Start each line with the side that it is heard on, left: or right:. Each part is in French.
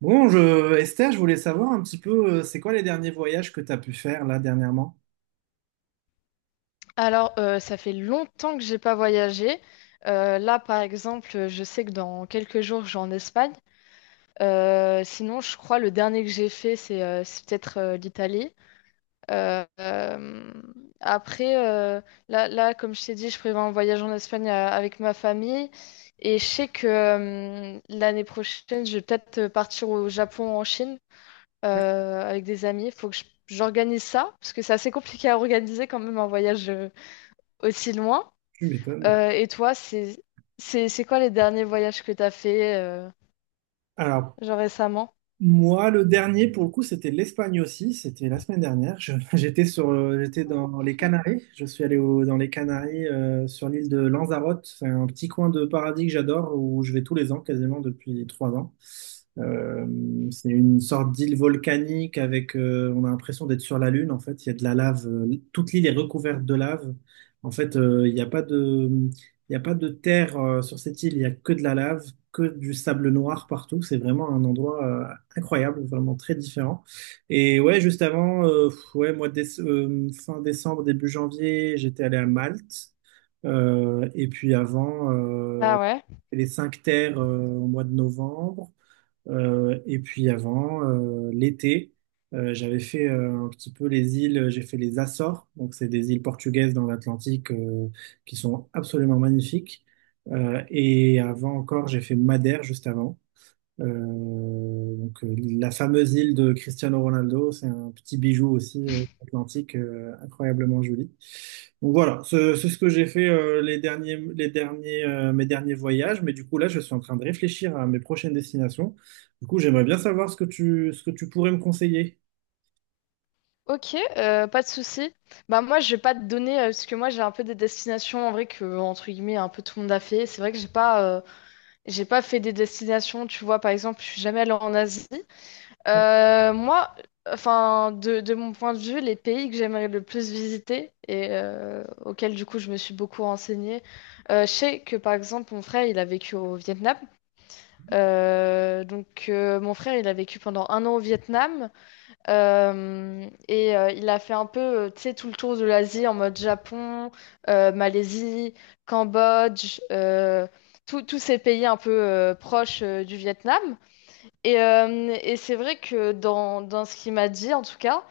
right: Bon, Esther, je voulais savoir un petit peu, c'est quoi les derniers voyages que tu as pu faire là dernièrement?
left: Ça fait longtemps que j'ai pas voyagé. Là, par exemple, je sais que dans quelques jours, je vais en Espagne. Sinon, je crois le dernier que j'ai fait, c'est peut-être l'Italie. Euh, euh, après, euh, là, comme je t'ai dit, je prévois un voyage en Espagne avec ma famille. Et je sais que l'année prochaine, je vais peut-être partir au Japon, en Chine, avec des amis. Il faut que j'organise ça, parce que c'est assez compliqué à organiser quand même un voyage aussi loin.
right: Tu m'étonnes.
left: Et toi, c'est quoi les derniers voyages que t'as fait
right: Alors,
left: genre récemment?
right: moi, le dernier, pour le coup, c'était l'Espagne aussi. C'était la semaine dernière. J'étais dans les Canaries. Je suis allé dans les Canaries, sur l'île de Lanzarote. C'est un petit coin de paradis que j'adore, où je vais tous les ans, quasiment depuis 3 ans. Euh, c'est une sorte d'île volcanique avec, on a l'impression d'être sur la Lune. En fait, il y a de la lave. Toute l'île est recouverte de lave. En fait, il n'y a pas de terre, sur cette île. Il n'y a que de la lave, que du sable noir partout. C'est vraiment un endroit, incroyable, vraiment très différent. Et ouais, juste avant, ouais, mois de fin décembre, début janvier, j'étais allé à Malte. Et puis avant,
left: Ah ouais.
right: les cinq terres au mois de novembre. Et puis avant, l'été, j'avais fait un petit peu les îles, j'ai fait les Açores. Donc c'est des îles portugaises dans l'Atlantique qui sont absolument magnifiques. Et avant encore, j'ai fait Madère juste avant. Donc, la fameuse île de Cristiano Ronaldo, c'est un petit bijou aussi atlantique, incroyablement joli. Donc voilà, c'est ce que j'ai fait mes derniers voyages, mais du coup là, je suis en train de réfléchir à mes prochaines destinations. Du coup, j'aimerais bien savoir ce que tu pourrais me conseiller.
left: Ok, pas de souci. Bah moi, je vais pas te donner parce que moi j'ai un peu des destinations en vrai que entre guillemets un peu tout le monde a fait. C'est vrai que j'ai pas fait des destinations. Tu vois, par exemple, je suis jamais allée en Asie. Euh, moi, enfin de mon point de vue, les pays que j'aimerais le plus visiter et auxquels du coup je me suis beaucoup renseignée. Je sais que par exemple mon frère il a vécu au Vietnam. Mon frère, il a vécu pendant un an au Vietnam il a fait un peu, tu sais, tout le tour de l'Asie en mode Japon, Malaisie, Cambodge, tous ces pays un peu proches du Vietnam. Et c'est vrai que dans ce qu'il m'a dit, en tout cas,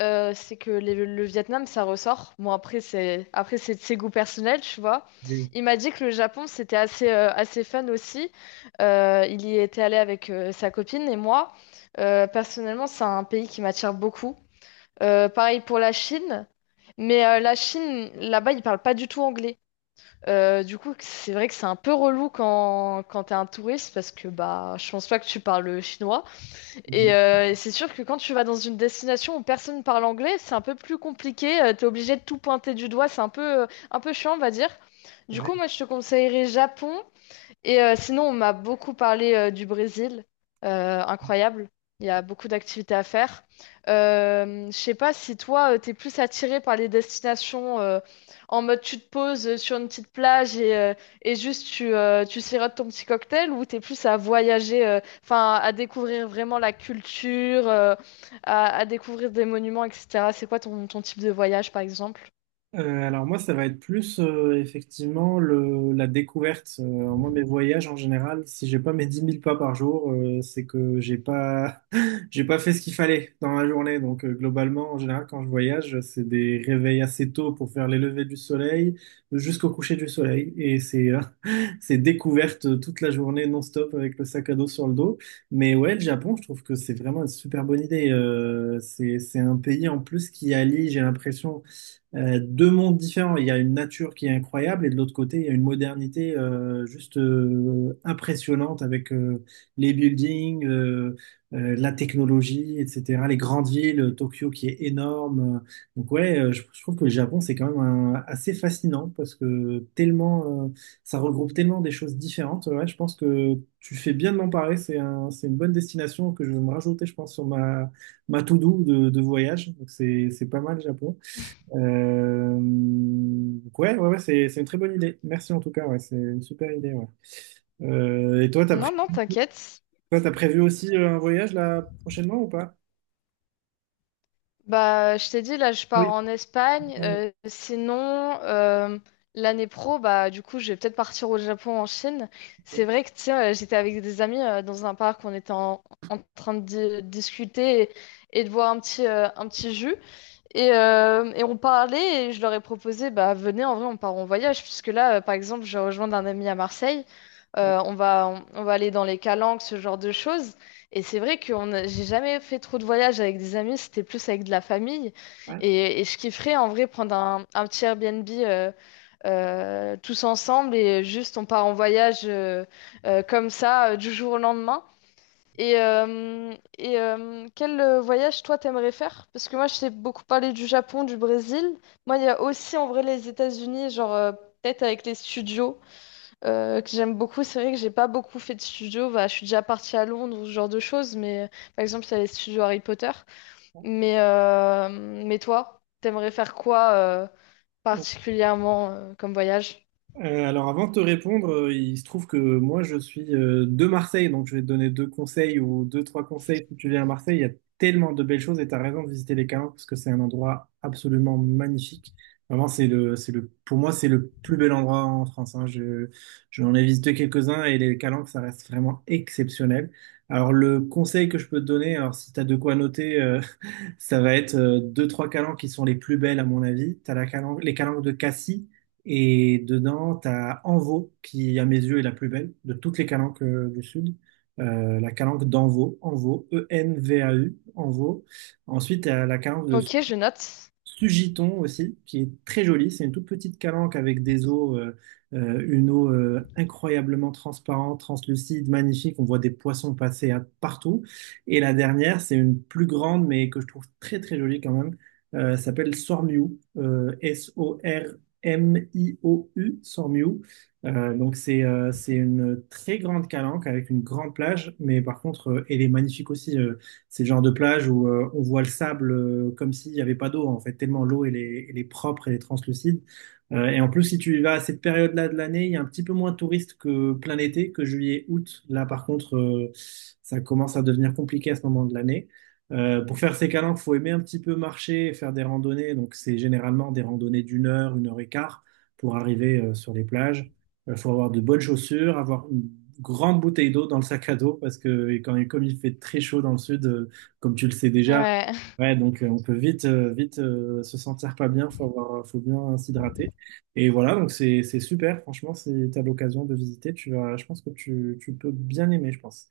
left: c'est que le Vietnam, ça ressort. Bon, après, c'est de ses goûts personnels, tu vois.
right: Oui.
left: Il m'a dit que le Japon, c'était assez, assez fun aussi. Il y était allé avec sa copine et moi. Personnellement, c'est un pays qui m'attire beaucoup. Pareil pour la Chine. Mais la Chine, là-bas, ils parlent pas du tout anglais. Du coup, c'est vrai que c'est un peu relou quand t'es un touriste parce que bah, je pense pas que tu parles chinois. C'est sûr que quand tu vas dans une destination où personne parle anglais, c'est un peu plus compliqué. T'es obligé de tout pointer du doigt. C'est un peu chiant, on va dire. Du
right: Ouais.
left: coup, moi, je te conseillerais Japon et sinon, on m'a beaucoup parlé du Brésil. Incroyable. Il y a beaucoup d'activités à faire. Je sais pas si toi, tu t'es plus attiré par les destinations en mode tu te poses sur une petite plage et juste tu sirotes ton petit cocktail ou t'es plus à voyager, enfin à découvrir vraiment la culture, à découvrir des monuments, etc. C'est quoi ton type de voyage, par exemple?
right: Alors moi, ça va être plus effectivement la découverte. Moi, mes voyages en général, si j'ai pas mes 10 000 pas par jour, c'est que j'ai pas j'ai pas fait ce qu'il fallait dans la journée. Donc globalement, en général, quand je voyage, c'est des réveils assez tôt pour faire les levées du soleil jusqu'au coucher du soleil, et c'est c'est découverte toute la journée non-stop avec le sac à dos sur le dos. Mais ouais, le Japon, je trouve que c'est vraiment une super bonne idée. C'est un pays en plus qui allie, j'ai l'impression deux mondes différents. Il y a une nature qui est incroyable et de l'autre côté, il y a une modernité juste impressionnante avec les buildings, la technologie, etc. Les grandes villes, Tokyo qui est énorme. Donc ouais, je trouve que le Japon, c'est quand même assez fascinant parce que tellement, ça regroupe tellement des choses différentes. Ouais, je pense que tu fais bien de m'en parler. C'est une bonne destination que je vais me rajouter, je pense, sur ma to-do de voyage. Donc c'est pas mal, le Japon. Donc ouais, ouais, ouais, c'est une très bonne idée. Merci en tout cas, ouais, c'est une super idée. Ouais. Et toi,
left: Non, non, t'inquiète.
right: toi, t'as prévu aussi un voyage là prochainement ou pas?
left: Bah, je t'ai dit, là, je
right: Ah oui.
left: pars en Espagne.
right: Ouais,
left: L'année pro, bah, du coup, je vais peut-être partir au Japon, en Chine. C'est vrai que, tiens, j'étais avec des amis dans un parc, en train de discuter et de boire un petit jus. Et on parlait et je leur ai proposé, bah venez, en vrai, on part en voyage, puisque là, par exemple, je rejoins un ami à Marseille. On va aller dans les calanques, ce genre de choses. Et c'est vrai que j'ai jamais fait trop de voyages avec des amis, c'était plus avec de la famille.
right: ouais,
left: Et je kifferais en vrai prendre un petit Airbnb tous ensemble et juste on part en voyage comme ça du jour au lendemain. Et quel voyage toi t'aimerais faire? Parce que moi je t'ai beaucoup parlé du Japon, du Brésil. Moi il y a aussi en vrai les États-Unis, genre peut-être avec les studios que j'aime beaucoup. C'est vrai que j'ai pas beaucoup fait de studios. Bah, je suis déjà partie à Londres ou ce genre de choses, mais par exemple il y a les studios Harry Potter. Mais, euh, mais toi, t'aimerais faire quoi
right: ouais.
left: particulièrement comme voyage?
right: Alors avant de te répondre, il se trouve que moi je suis de Marseille, donc je vais te donner deux conseils ou deux, trois conseils si tu viens à Marseille. Il y a tellement de belles choses et tu as raison de visiter les Calanques parce que c'est un endroit absolument magnifique. Vraiment, pour moi, c'est le plus bel endroit en France, hein. J'en ai visité quelques-uns et les Calanques, ça reste vraiment exceptionnel. Alors le conseil que je peux te donner, alors si tu as de quoi noter, ça va être deux, trois calanques qui sont les plus belles à mon avis. T'as les calanques de Cassis et dedans, t'as Anvaux qui, à mes yeux, est la plus belle de toutes les calanques du Sud. La calanque d'Anvaux, Anvaux, E-N-V-A-U, Anvaux. Ensuite, t'as la calanque de
left: Ok, je note.
right: Sugiton aussi, qui est très jolie. C'est une toute petite calanque avec une eau incroyablement transparente, translucide, magnifique. On voit des poissons passer partout. Et la dernière, c'est une plus grande, mais que je trouve très très jolie quand même. Ça s'appelle Sormiou, S-O-R-M-I-O-U, Sormiou. Donc c'est une très grande calanque avec une grande plage, mais par contre, elle est magnifique aussi. C'est le genre de plage où on voit le sable comme s'il n'y avait pas d'eau, en fait, tellement l'eau, elle est propre, elle est translucide. Et en plus, si tu y vas à cette période-là de l'année, il y a un petit peu moins de touristes que plein été, que juillet, août. Là, par contre, ça commence à devenir compliqué à ce moment de l'année. Pour faire ces calanques, il faut aimer un petit peu marcher et faire des randonnées. Donc, c'est généralement des randonnées d'une heure, une heure et quart pour arriver sur les plages. Il faut avoir de bonnes chaussures, avoir une grande bouteille d'eau dans le sac à dos parce que et quand, et comme il fait très chaud dans le sud, comme tu le sais déjà,
left: Ouais.
right: ouais, donc on peut vite, se sentir pas bien, faut bien s'hydrater. Et voilà, donc c'est super, franchement, si tu l'occasion de visiter, je pense que tu peux bien aimer, je pense.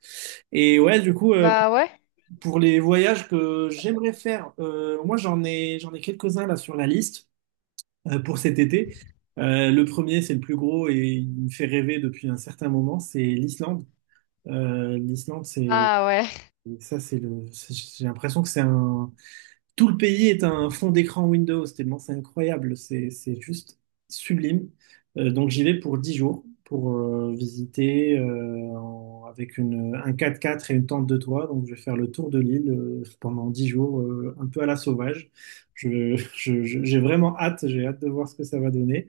right: Et ouais, du coup,
left: Bah ouais.
right: pour les voyages que j'aimerais faire, moi j'en ai quelques-uns là sur la liste pour cet été. Le premier, c'est le plus gros et il me fait rêver depuis un certain moment, c'est l'Islande. L'Islande, c'est
left: Ah ouais.
right: ça, c'est le. C'est- j'ai l'impression que c'est un. Tout le pays est un fond d'écran Windows, tellement c'est incroyable, c'est juste sublime. Donc j'y vais pour 10 jours pour visiter avec un quatre-quatre et une tente de toit. Donc je vais faire le tour de l'île pendant 10 jours, un peu à la sauvage. J'ai vraiment hâte, j'ai hâte de voir ce que ça va donner.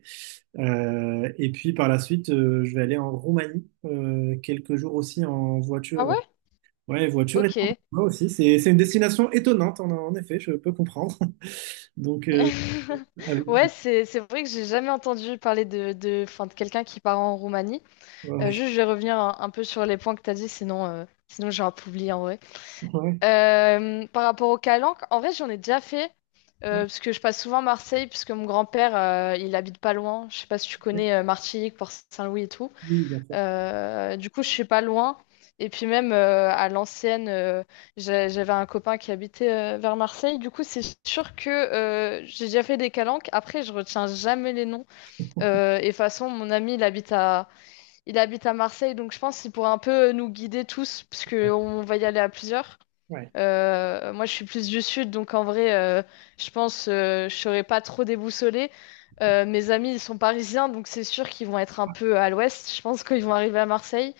right: Et puis par la suite, je vais aller en Roumanie quelques jours aussi en
left: Ah
right: voiture.
left: ouais?
right: Ouais, voiture et temps,
left: Ok.
right: moi aussi, c'est une destination étonnante, en effet, je peux comprendre. Donc, avec-
left: Ouais, c'est vrai que j'ai jamais entendu parler enfin, de quelqu'un qui part en Roumanie.
right: ouais,
left: Juste, je vais revenir un peu sur les points que tu as dit, sinon, sinon j'ai un peu oublié en vrai.
right: ouais.
left: Par rapport au Calanque, en vrai, j'en ai déjà fait, parce que je passe souvent Marseille, puisque mon grand-père, il habite pas loin. Je sais pas si tu
right: Ouais,
left: connais Martigues, Port-Saint-Louis et tout.
right: oui, bien sûr.
left: Du coup, je suis pas loin. Et puis même à l'ancienne, j'avais un copain qui habitait vers Marseille. Du coup, c'est sûr que j'ai déjà fait des calanques. Après, je retiens jamais les noms. Et de toute façon, mon ami, il habite à Marseille, donc je pense qu'il pourra un peu nous guider tous, parce que on va y aller à plusieurs.
right: Ouais.
left: Moi, je suis plus du sud, donc en vrai, je pense je serai pas trop déboussolée. Mes amis, ils sont parisiens, donc c'est sûr qu'ils vont être un peu à l'ouest. Je pense qu'ils vont arriver à Marseille.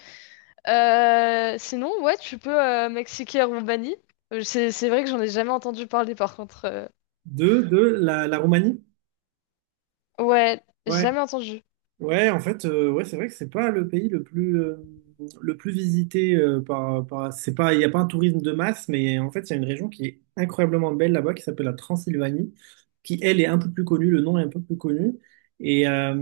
left: Sinon, ouais, tu peux Mexique et Roumanie. C'est vrai que j'en ai jamais entendu parler par contre.
right: De la Roumanie?
left: Ouais,
right: Ouais.
left: jamais entendu.
right: Ouais, en fait, ouais, c'est vrai que c'est pas le pays le plus visité par par c'est pas il y a pas un tourisme de masse, mais en fait il y a une région qui est incroyablement belle là-bas qui s'appelle la Transylvanie, qui elle est un peu plus connue, le nom est un peu plus connu et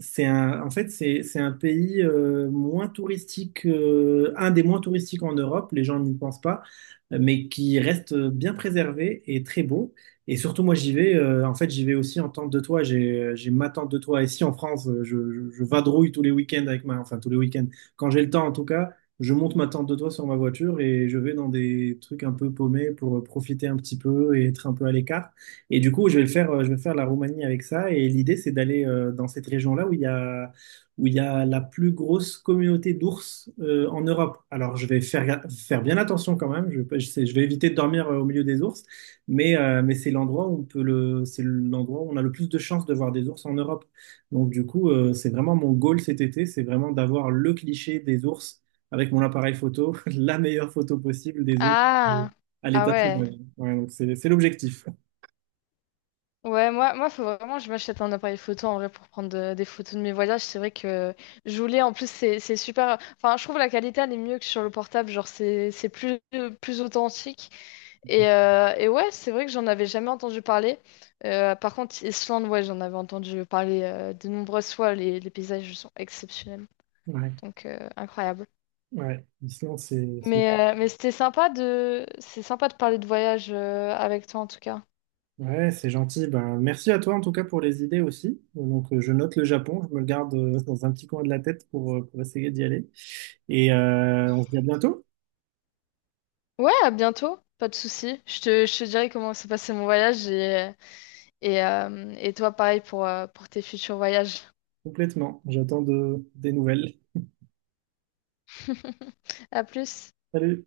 right: c'est un en fait, c'est un pays moins touristique, un des moins touristiques en Europe, les gens n'y pensent pas, mais qui reste bien préservé et très beau. Et surtout, moi, j'y vais. En fait, j'y vais aussi en tente de toit. J'ai ma tente de toit ici en France. Je vadrouille tous les week-ends avec enfin tous les week-ends. Quand j'ai le temps, en tout cas, je monte ma tente de toit sur ma voiture et je vais dans des trucs un peu paumés pour profiter un petit peu et être un peu à l'écart. Et du coup, je vais faire la Roumanie avec ça. Et l'idée, c'est d'aller dans cette région-là où il y a la plus grosse communauté d'ours en Europe. Alors, je vais faire bien attention quand même. Je vais éviter de dormir au milieu des ours. Mais c'est l'endroit où on a le plus de chances de voir des ours en Europe. Donc du coup, c'est vraiment mon goal cet été, c'est vraiment d'avoir le cliché des ours avec mon appareil photo, la meilleure photo possible des ours euh,
left: Ah,
right: à
left: ah
right: l'état
left: ouais.
right: sauvage. Ouais, donc c'est l'objectif.
left: Moi, faut vraiment que je m'achète un appareil photo en vrai pour prendre des photos de mes voyages. C'est vrai que je voulais, en plus, c'est super. Enfin, je trouve la qualité elle est mieux que sur le portable. Genre, c'est plus authentique. Et ouais, c'est vrai que j'en avais jamais entendu parler. Par contre, Islande, ouais, j'en avais entendu parler de nombreuses fois. Les paysages sont exceptionnels,
right: Ouais,
left: donc incroyable.
right: ouais. L'Islande,
left: Mais c'est sympa de parler de voyage avec toi en tout cas.
right: ouais, c'est gentil. Ben, merci à toi en tout cas pour les idées aussi. Donc je note le Japon, je me le garde dans un petit coin de la tête pour essayer d'y aller. Et on se dit à bientôt.
left: Ouais, à bientôt, pas de souci. Je te dirai comment s'est passé mon voyage et toi pareil pour tes futurs voyages.
right: Complètement. J'attends des nouvelles.
left: À plus.
right: Salut.